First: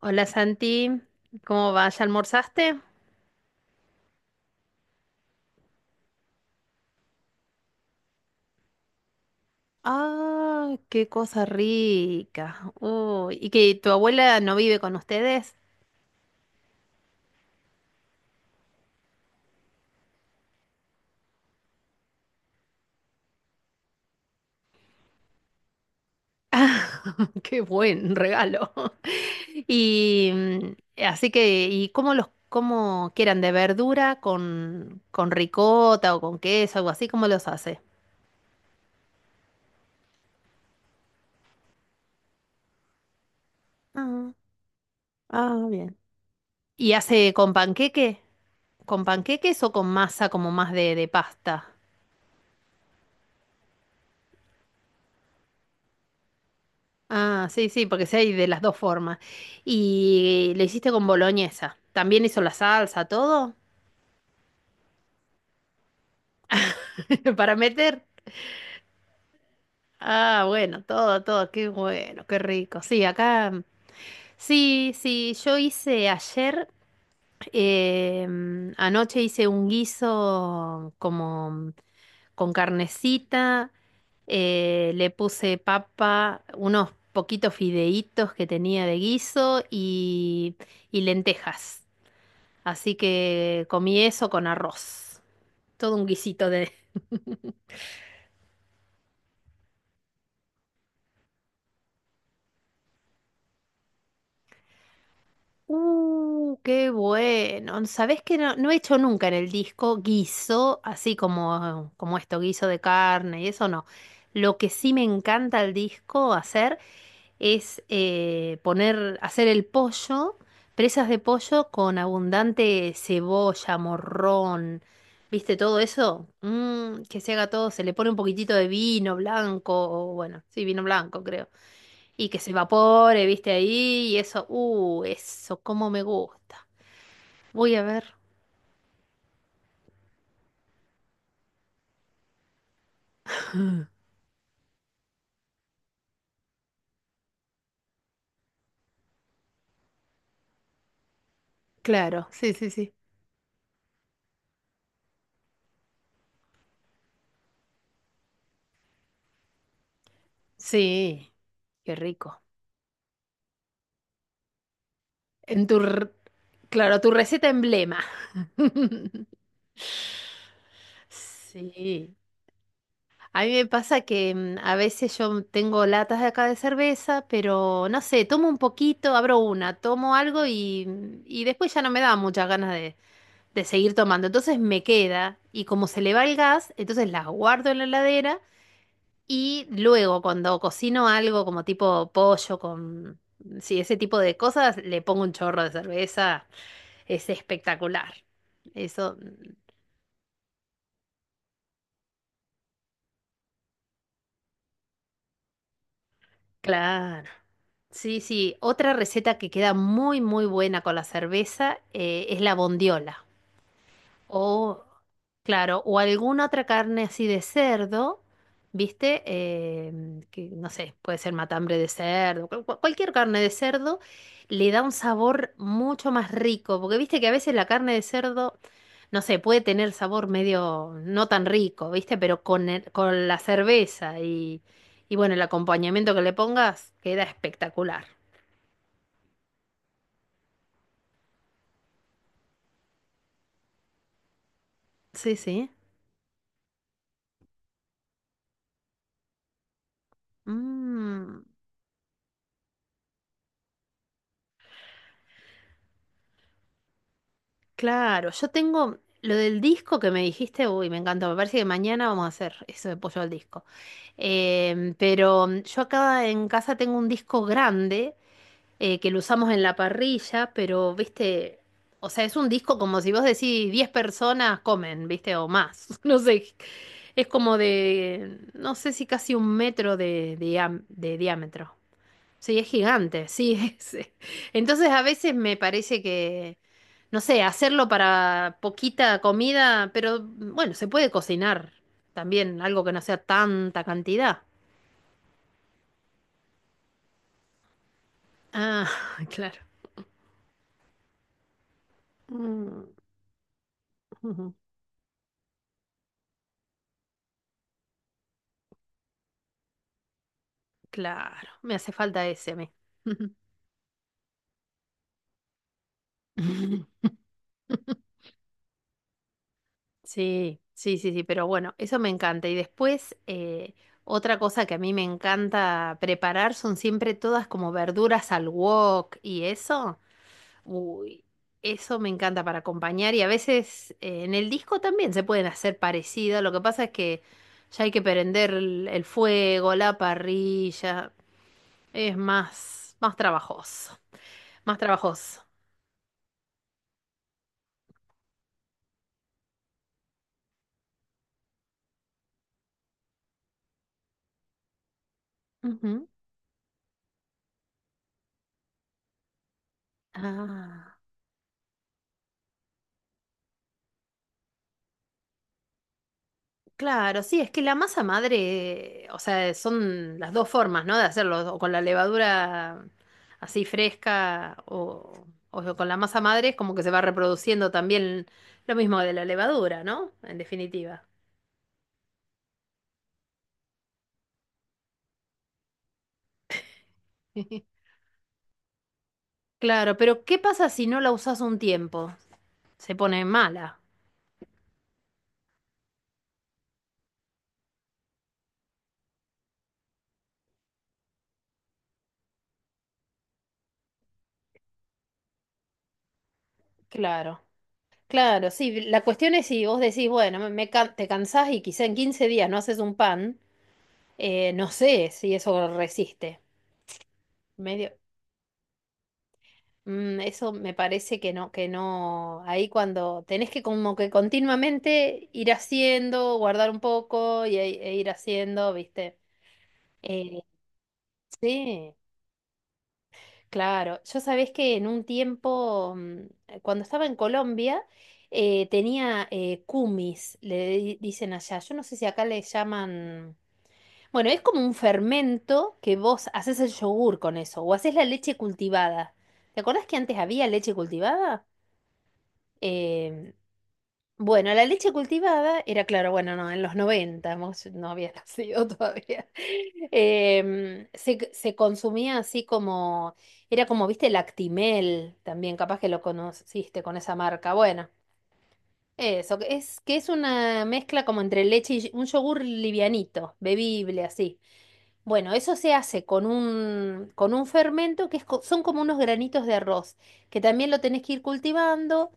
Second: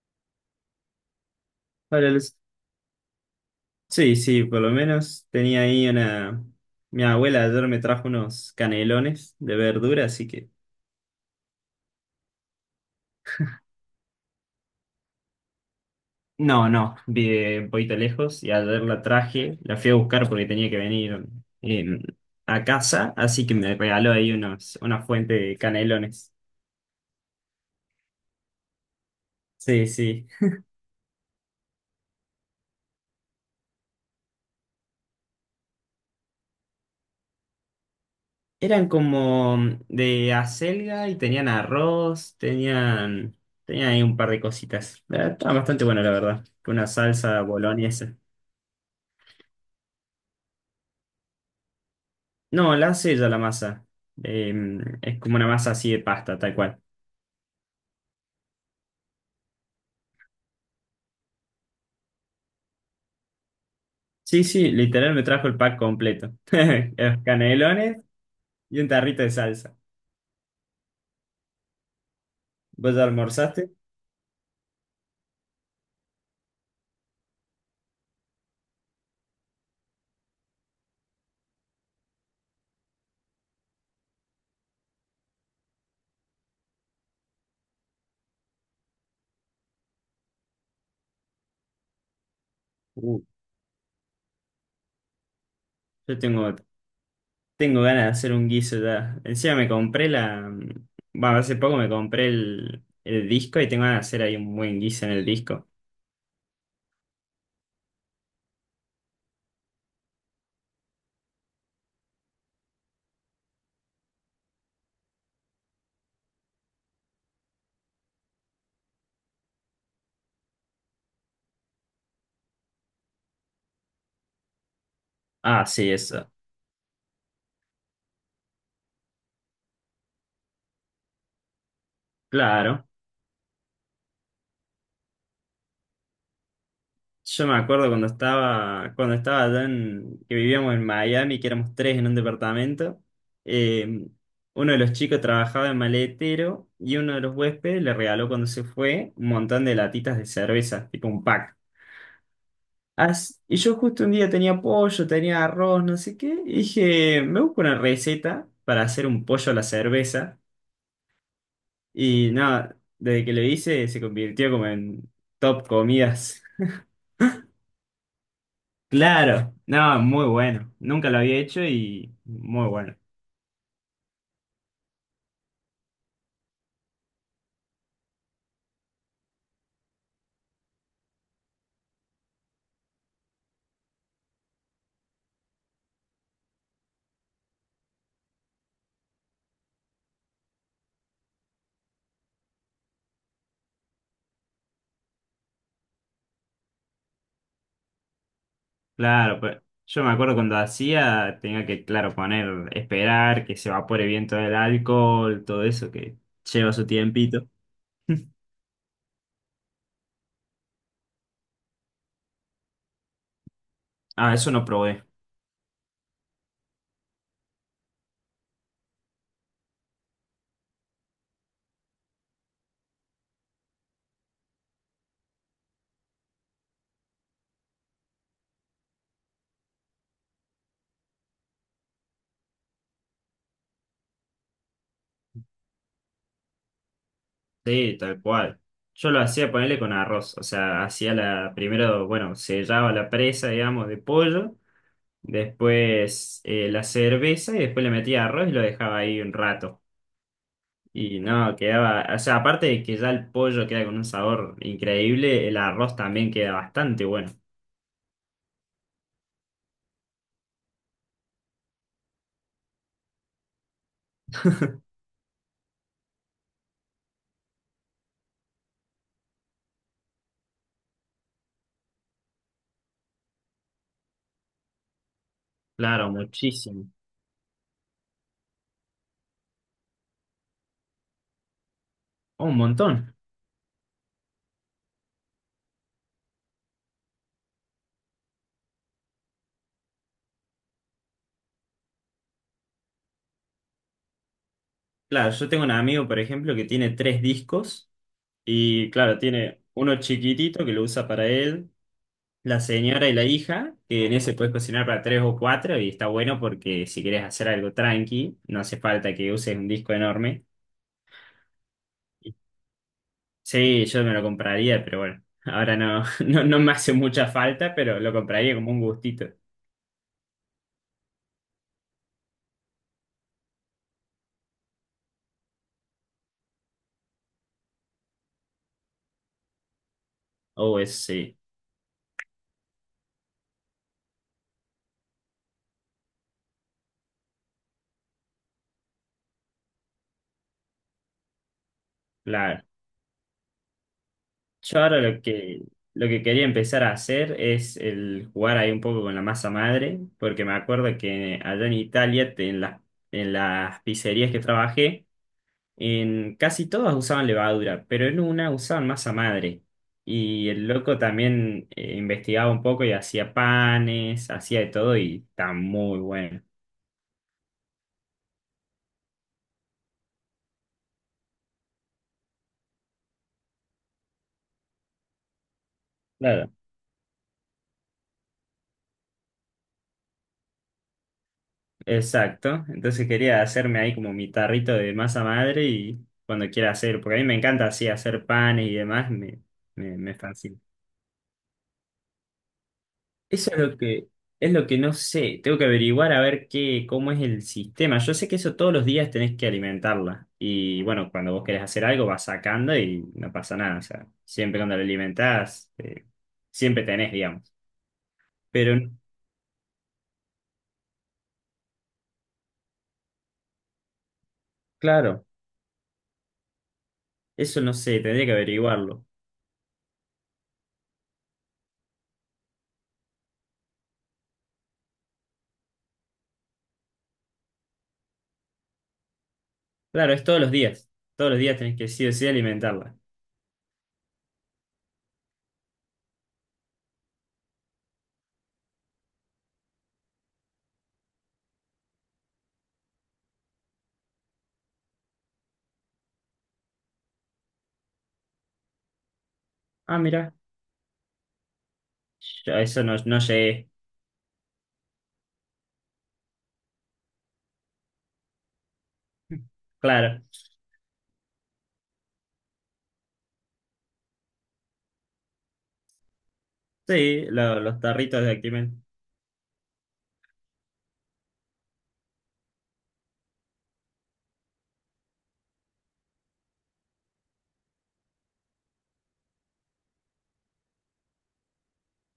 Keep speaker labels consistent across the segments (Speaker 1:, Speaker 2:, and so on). Speaker 1: Hola Santi, ¿cómo vas? ¿Ya
Speaker 2: Para los-
Speaker 1: almorzaste?
Speaker 2: Sí, sí, por lo menos tenía ahí una... Mi abuela ayer me trajo unos canelones de verdura, así que...
Speaker 1: Ah, qué cosa rica. Uy, ¿y que tu abuela no vive con ustedes?
Speaker 2: No, no, vi de un poquito lejos y ayer la traje, la fui a buscar porque tenía que venir eh, a casa, así que me regaló ahí unos, una fuente de canelones.
Speaker 1: Qué buen regalo.
Speaker 2: Sí, sí.
Speaker 1: Y así que, ¿y cómo quieran de verdura con ricota o con queso, algo así? ¿Cómo los hace?
Speaker 2: Eran como de acelga y tenían arroz, tenían, tenían ahí un par
Speaker 1: Ah,
Speaker 2: de cositas. Estaba
Speaker 1: ah,
Speaker 2: bastante
Speaker 1: bien.
Speaker 2: bueno, la verdad, con una
Speaker 1: ¿Y hace
Speaker 2: salsa
Speaker 1: con
Speaker 2: boloñesa.
Speaker 1: panqueque? ¿Con panqueques o con masa como más de pasta?
Speaker 2: No, la hace ella la masa. Eh, es como una masa así de pasta, tal cual.
Speaker 1: Ah, sí, sí, porque sí hay de las dos formas. Y lo hiciste con boloñesa. ¿También hizo la salsa, todo?
Speaker 2: Sí, sí, literal me trajo el pack completo. Los
Speaker 1: ¿Para
Speaker 2: canelones
Speaker 1: meter?
Speaker 2: y un tarrito de salsa.
Speaker 1: Ah, bueno, todo, todo. Qué bueno, qué rico.
Speaker 2: ¿Vos
Speaker 1: Sí,
Speaker 2: ya
Speaker 1: acá. Mm.
Speaker 2: almorzaste?
Speaker 1: Sí, sí, yo hice ayer, anoche hice un guiso como con carnecita. Le puse papa, unos poquitos fideitos que tenía de guiso y lentejas. Así
Speaker 2: Uh,
Speaker 1: que comí eso con arroz. Todo un
Speaker 2: yo
Speaker 1: guisito
Speaker 2: tengo,
Speaker 1: de.
Speaker 2: tengo ganas de hacer un guiso ya. Encima me compré la... Bueno, hace poco me compré el disco y tengo ganas de hacer ahí un buen guiso en el disco.
Speaker 1: ¡ Qué bueno! ¿Sabés que no he hecho nunca en el disco guiso, así como esto, guiso de carne y eso no. Lo que sí me encanta al disco hacer es hacer el pollo, presas de pollo con abundante cebolla, morrón, ¿viste
Speaker 2: Ah,
Speaker 1: todo
Speaker 2: sí,
Speaker 1: eso?
Speaker 2: eso.
Speaker 1: Que se haga todo, se le pone un poquitito de vino blanco, o bueno, sí, vino blanco creo. Y que se
Speaker 2: Claro.
Speaker 1: evapore, viste ahí, y eso, eso, cómo me gusta.
Speaker 2: Yo me
Speaker 1: Voy a
Speaker 2: acuerdo
Speaker 1: ver,
Speaker 2: cuando estaba allá en, que vivíamos en Miami, que éramos tres en un departamento, eh, uno de los chicos trabajaba en maletero y uno de los huéspedes le regaló cuando se fue un montón de latitas de cerveza, tipo un pack.
Speaker 1: claro, sí, sí, sí.
Speaker 2: As- y yo justo un día tenía pollo, tenía arroz, no sé qué, y dije, me busco una receta para hacer un pollo a la cerveza.
Speaker 1: Sí, qué
Speaker 2: Y
Speaker 1: rico.
Speaker 2: nada, desde que lo hice se convirtió como en
Speaker 1: En
Speaker 2: top
Speaker 1: tu, r-
Speaker 2: comidas.
Speaker 1: claro, tu receta emblema.
Speaker 2: Claro, no, muy bueno. Nunca lo había hecho y
Speaker 1: Sí.
Speaker 2: muy bueno.
Speaker 1: A mí me pasa que a veces yo tengo latas de acá de cerveza, pero no sé, tomo un poquito, abro una, tomo algo y después ya no me da muchas ganas de seguir tomando. Entonces me queda y como se le va el gas, entonces las guardo en la heladera. Y luego, cuando cocino algo como tipo pollo con, sí, ese tipo de cosas, le pongo un chorro de cerveza. Es espectacular. Eso,
Speaker 2: Claro, pues yo me acuerdo cuando hacía, tenía que, claro, poner, esperar que se evapore bien todo el alcohol, todo eso que lleva su
Speaker 1: claro.
Speaker 2: tiempito.
Speaker 1: Sí, sí. Otra receta que queda muy, muy buena con la cerveza, es la bondiola.
Speaker 2: Ah, eso no
Speaker 1: O,
Speaker 2: probé.
Speaker 1: claro, o alguna otra carne así de cerdo, ¿viste? Que no sé, puede ser matambre de cerdo, cualquier carne de cerdo le da un sabor mucho más rico, porque viste que a veces la carne de cerdo, no sé, puede tener sabor medio no tan rico, ¿viste? Pero con la cerveza y bueno, el acompañamiento que le pongas queda
Speaker 2: Sí,
Speaker 1: espectacular.
Speaker 2: tal cual. Yo lo hacía ponerle con arroz. O sea, hacía la, primero, bueno, sellaba la presa, digamos, de pollo,
Speaker 1: Sí, sí.
Speaker 2: después la cerveza y después le metía arroz y lo dejaba ahí un rato. Y
Speaker 1: Mm.
Speaker 2: no, quedaba, o sea, aparte de que ya el pollo queda con un sabor increíble, el arroz también queda bastante bueno.
Speaker 1: Claro, yo tengo lo del disco que me dijiste, uy, me encantó, me parece que mañana vamos a hacer eso de pollo al disco. Pero yo acá en casa tengo un disco grande que lo usamos en la parrilla, pero, viste, o sea, es un disco como si vos decís 10 personas comen, viste, o más,
Speaker 2: Claro,
Speaker 1: no sé,
Speaker 2: muchísimo.
Speaker 1: es como de, no sé si casi 1 metro de diámetro.
Speaker 2: Oh, un
Speaker 1: Sí, es
Speaker 2: montón.
Speaker 1: gigante, sí. es- Entonces a veces me parece que, no sé, hacerlo para poquita comida, pero bueno, se puede cocinar también, algo que no sea tanta cantidad.
Speaker 2: Claro, yo tengo un amigo, por ejemplo, que tiene tres discos
Speaker 1: Ah,
Speaker 2: y claro,
Speaker 1: claro.
Speaker 2: tiene uno chiquitito que lo usa para él, la
Speaker 1: Mm.
Speaker 2: señora y la hija, que en ese puedes
Speaker 1: Ujú.
Speaker 2: cocinar para tres o cuatro y está bueno porque si quieres hacer algo tranqui, no hace falta que uses un disco enorme.
Speaker 1: Claro, me hace falta ese a mí.
Speaker 2: Sí, yo me lo compraría, pero bueno, ahora no, no, no me hace mucha falta, pero lo compraría como un gustito.
Speaker 1: Sí, sí, sí, sí, pero bueno, eso me encanta. Y después, otra cosa que a mí me encanta preparar son siempre todas como verduras al wok y eso.
Speaker 2: Oh, eso
Speaker 1: Uy,
Speaker 2: sí,
Speaker 1: eso me encanta para acompañar y a veces en el disco también se pueden hacer parecidas. Lo que pasa es que ya hay que prender el fuego, la parrilla. Es
Speaker 2: claro.
Speaker 1: más, más trabajoso. Más
Speaker 2: Yo ahora
Speaker 1: trabajoso.
Speaker 2: lo que quería empezar a hacer es el jugar ahí un poco con la masa madre, porque me acuerdo que allá en Italia, te- en las pizzerías que trabajé,
Speaker 1: Ujú.
Speaker 2: en casi todas usaban levadura, pero en una usaban masa madre. Y el loco
Speaker 1: Ah.
Speaker 2: también investigaba un poco y hacía panes, hacía de todo y está muy bueno.
Speaker 1: Claro, sí, es que la masa madre, o sea, son las dos formas, ¿no? De hacerlo, o con la levadura así fresca o con la masa madre, es como que se va reproduciendo también lo mismo de la levadura, ¿no? En definitiva.
Speaker 2: Exacto, entonces quería hacerme ahí como mi tarrito de masa madre y cuando quiera hacer, porque a mí me encanta así hacer panes y demás,
Speaker 1: Claro,
Speaker 2: me
Speaker 1: pero ¿qué
Speaker 2: fascina.
Speaker 1: pasa si no la usas un tiempo? Se pone
Speaker 2: Eso es lo
Speaker 1: mala.
Speaker 2: que, Es lo que no sé, tengo que averiguar a ver qué, cómo es el sistema. Yo sé que eso todos los días tenés que alimentarla y bueno, cuando vos querés hacer algo vas sacando y no pasa nada, o sea, siempre cuando la alimentás, siempre tenés,
Speaker 1: Claro,
Speaker 2: digamos.
Speaker 1: claro,
Speaker 2: Pero
Speaker 1: sí. La cuestión es si vos decís, bueno, te cansás y quizá en 15 días no haces un pan, no sé
Speaker 2: claro,
Speaker 1: si eso resiste.
Speaker 2: eso no
Speaker 1: Medio.
Speaker 2: sé, tendría que averiguarlo.
Speaker 1: Eso me parece que no, que no. Ahí cuando tenés que como que continuamente ir haciendo, guardar un poco y, e ir haciendo, ¿viste?
Speaker 2: Claro, es
Speaker 1: Eh,
Speaker 2: todos los días tenés que
Speaker 1: sí,
Speaker 2: sí o sí alimentarla.
Speaker 1: claro. Yo sabés que en un tiempo, cuando estaba en Colombia, tenía cumis, dicen allá. Yo no sé si acá le llaman. Bueno, es como un fermento que vos haces el yogur con eso, o haces la leche cultivada. ¿Te acordás que
Speaker 2: Ah,
Speaker 1: antes
Speaker 2: mira,
Speaker 1: había leche cultivada?
Speaker 2: yo a eso no, no
Speaker 1: Em,
Speaker 2: llegué.
Speaker 1: Bueno, la leche cultivada era, claro, bueno, no, en los 90 vos no había nacido todavía.
Speaker 2: Claro,
Speaker 1: Se consumía así como, era como, viste, lactimel, también capaz que lo conociste con esa
Speaker 2: sí,
Speaker 1: marca.
Speaker 2: lo- los
Speaker 1: Bueno,
Speaker 2: tarritos de Actimel.
Speaker 1: eso, que es una mezcla como entre leche y un yogur livianito, bebible, así. Bueno, eso se hace con un, fermento que son como unos granitos de arroz, que también lo tenés que ir cultivando,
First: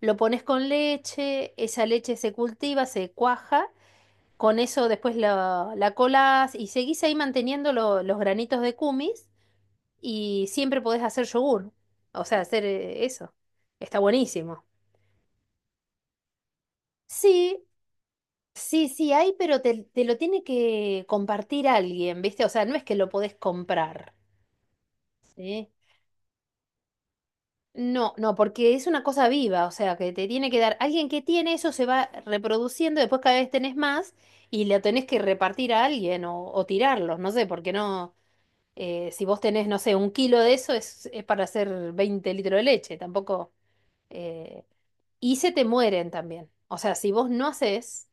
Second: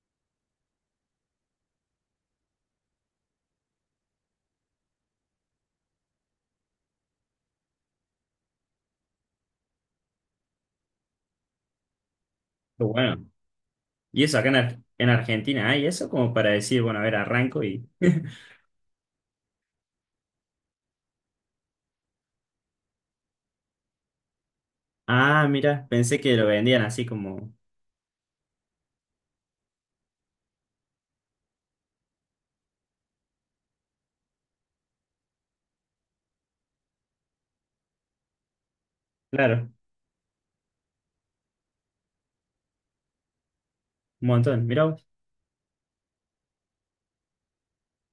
Speaker 1: lo pones con leche, esa leche se cultiva, se cuaja, con eso después la colás y seguís ahí manteniendo los granitos de kumis y siempre podés hacer yogur, o sea, hacer
Speaker 2: Qué bueno,
Speaker 1: eso. Está
Speaker 2: y eso acá en,
Speaker 1: buenísimo.
Speaker 2: Ar- en Argentina hay eso como para decir, bueno, a ver, arranco
Speaker 1: Sí,
Speaker 2: y...
Speaker 1: sí, sí, hay, pero te lo tiene que compartir alguien, ¿viste? O sea, no es que lo podés comprar.
Speaker 2: Ah,
Speaker 1: ¿Sí?
Speaker 2: mira, pensé que lo vendían así como...
Speaker 1: No, no, porque es una cosa viva, o sea, que te tiene que dar, alguien que tiene eso se va reproduciendo, después cada vez tenés más y la tenés que repartir a alguien o tirarlos, no sé, porque no, si vos tenés,
Speaker 2: Claro,
Speaker 1: no sé, 1 kilo de eso es para hacer 20 litros de leche, tampoco,
Speaker 2: un
Speaker 1: eh,
Speaker 2: montón. Mirá, vos,
Speaker 1: y se te mueren también, o sea, si vos no haces,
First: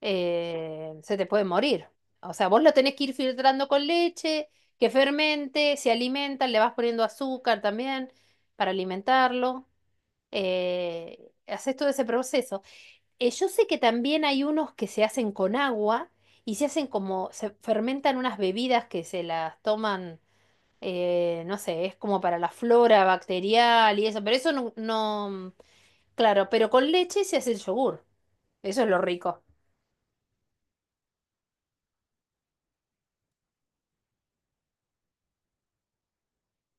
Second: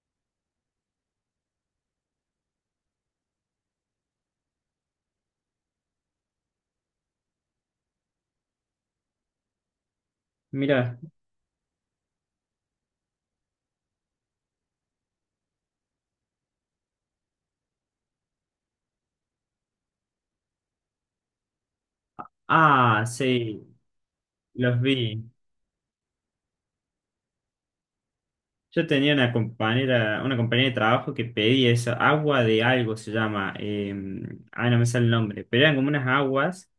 Speaker 1: se te puede morir, o sea, vos lo tenés que ir filtrando con leche, que fermente, se alimenta, le vas poniendo azúcar también para alimentarlo
Speaker 2: mirá.
Speaker 1: haces todo ese proceso. Yo sé que también hay unos que se hacen con agua y se hacen como, se fermentan unas bebidas que se las toman, no sé, es como para la flora
Speaker 2: Ah, sí,
Speaker 1: bacterial y eso, pero eso no,
Speaker 2: los vi.
Speaker 1: no, claro, pero con leche se hace el yogur. Eso
Speaker 2: Yo
Speaker 1: es lo
Speaker 2: tenía
Speaker 1: rico.
Speaker 2: una compañera de trabajo que pedía eso, agua de algo se llama. Ah, no me sale el nombre, pero eran como unas aguas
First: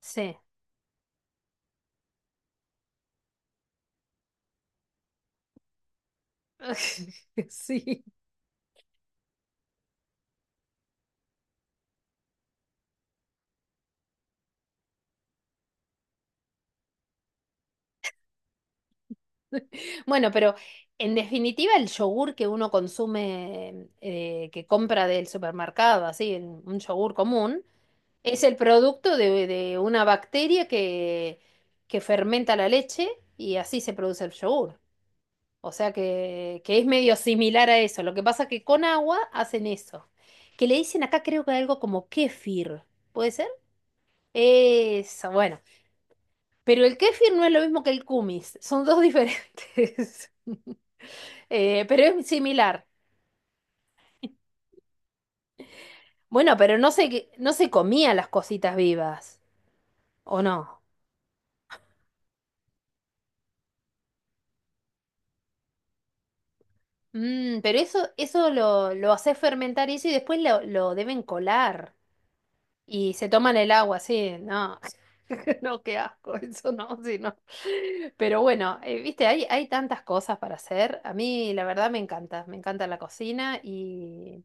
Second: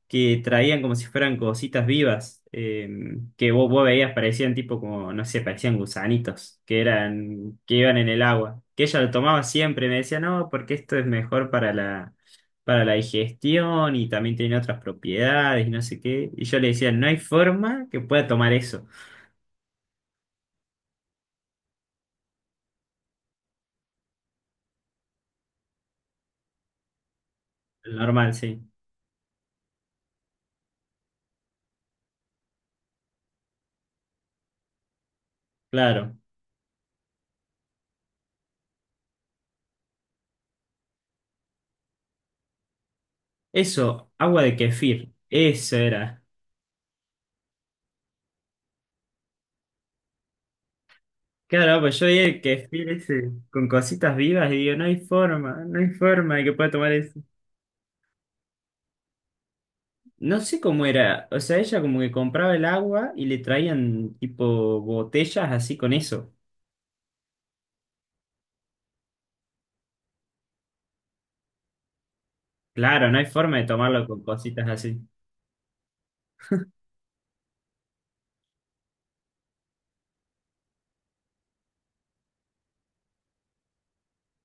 Speaker 1: Sí.
Speaker 2: que traían como si fueran cositas vivas, que vos veías, parecían tipo como, no sé, parecían gusanitos, que eran, que iban
Speaker 1: Sí.
Speaker 2: en el agua. Que ella lo tomaba siempre, me decía, no, porque esto es mejor para la digestión y también tiene otras propiedades y no sé qué. Y yo le decía, no hay forma que pueda tomar eso.
Speaker 1: Bueno, pero en definitiva el yogur que uno consume, que compra del supermercado, así, en un yogur común.
Speaker 2: El normal,
Speaker 1: Es el
Speaker 2: sí.
Speaker 1: producto de una bacteria que fermenta la leche y así se produce el yogur. O sea
Speaker 2: Claro.
Speaker 1: que es medio similar a eso. Lo que pasa es que con agua hacen eso. Que le dicen acá creo que algo como kéfir. ¿Puede ser?
Speaker 2: Eso, agua de kefir.
Speaker 1: Eso, bueno.
Speaker 2: Eso era.
Speaker 1: Pero el kéfir no es lo mismo que el kumis. Son dos diferentes.
Speaker 2: Claro,
Speaker 1: Eh,
Speaker 2: pues
Speaker 1: pero
Speaker 2: yo vi
Speaker 1: es
Speaker 2: el
Speaker 1: similar.
Speaker 2: kefir ese con cositas vivas y digo, no hay forma, no hay forma de que
Speaker 1: Bueno,
Speaker 2: pueda
Speaker 1: pero no
Speaker 2: tomar eso.
Speaker 1: se, no se comían las cositas vivas.
Speaker 2: No
Speaker 1: ¿O
Speaker 2: sé
Speaker 1: no?
Speaker 2: cómo era, o sea, ella como que compraba el agua y le traían tipo botellas así con eso.
Speaker 1: Pero eso, lo hace fermentar eso y después lo deben colar.
Speaker 2: Claro,
Speaker 1: Y
Speaker 2: no hay
Speaker 1: se toman
Speaker 2: forma de
Speaker 1: el agua,
Speaker 2: tomarlo con
Speaker 1: sí,
Speaker 2: cositas
Speaker 1: no.
Speaker 2: así.
Speaker 1: No, qué asco, eso no, sí, no. Pero bueno, viste, hay tantas cosas para hacer. A mí, la verdad, me encanta la cocina y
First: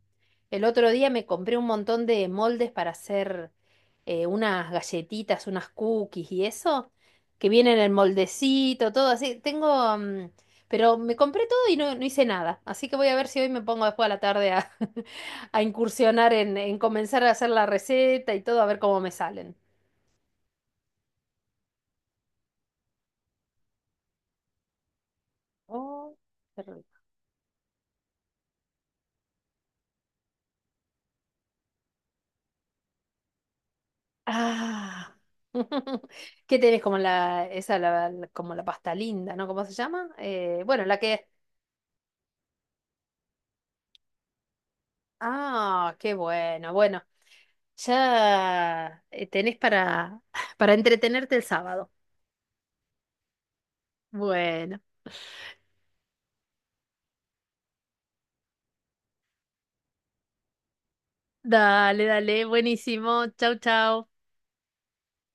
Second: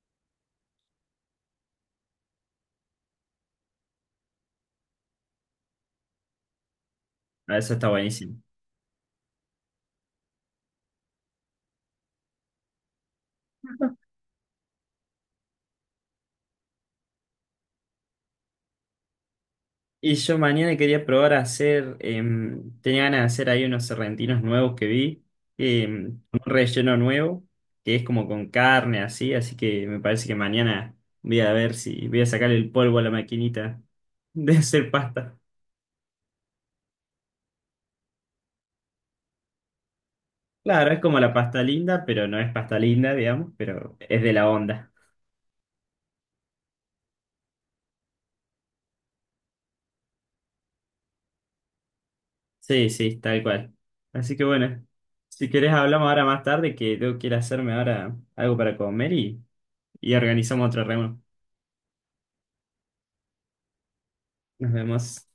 Speaker 1: el otro día me compré un montón de moldes para hacer unas galletitas, unas cookies y eso, que
Speaker 2: Ah, eso
Speaker 1: vienen
Speaker 2: está
Speaker 1: en
Speaker 2: buenísimo.
Speaker 1: moldecito, todo así. Tengo, pero me compré todo y no, no hice nada. Así que voy a ver si hoy me pongo después a la tarde a, a incursionar en, comenzar a hacer la receta y todo, a ver cómo me salen.
Speaker 2: Y yo mañana quería probar a hacer, tenía ganas de hacer ahí unos serrentinos nuevos que vi,
Speaker 1: Oh,
Speaker 2: con un
Speaker 1: qué
Speaker 2: relleno
Speaker 1: rico.
Speaker 2: nuevo, que es como con carne así, así que me parece que mañana voy a ver si voy a sacar el polvo a la maquinita de hacer
Speaker 1: Ah,
Speaker 2: pasta.
Speaker 1: ¿qué tenés como la, esa, como la pasta linda, ¿no? ¿Cómo se llama? Bueno,
Speaker 2: Claro,
Speaker 1: la
Speaker 2: es como
Speaker 1: que.
Speaker 2: la pasta linda, pero no es pasta linda, digamos, pero es de la onda.
Speaker 1: Ah, qué bueno, bueno, ya tenés para, para entretenerte el sábado.
Speaker 2: Sí, sí, tal cual. Así que
Speaker 1: Bueno,
Speaker 2: bueno, si querés hablamos ahora más tarde, que yo quiero hacerme ahora algo para comer y organizamos otra reunión.
Speaker 1: dale, dale, buenísimo, chau, chau.
Speaker 2: Nos vemos.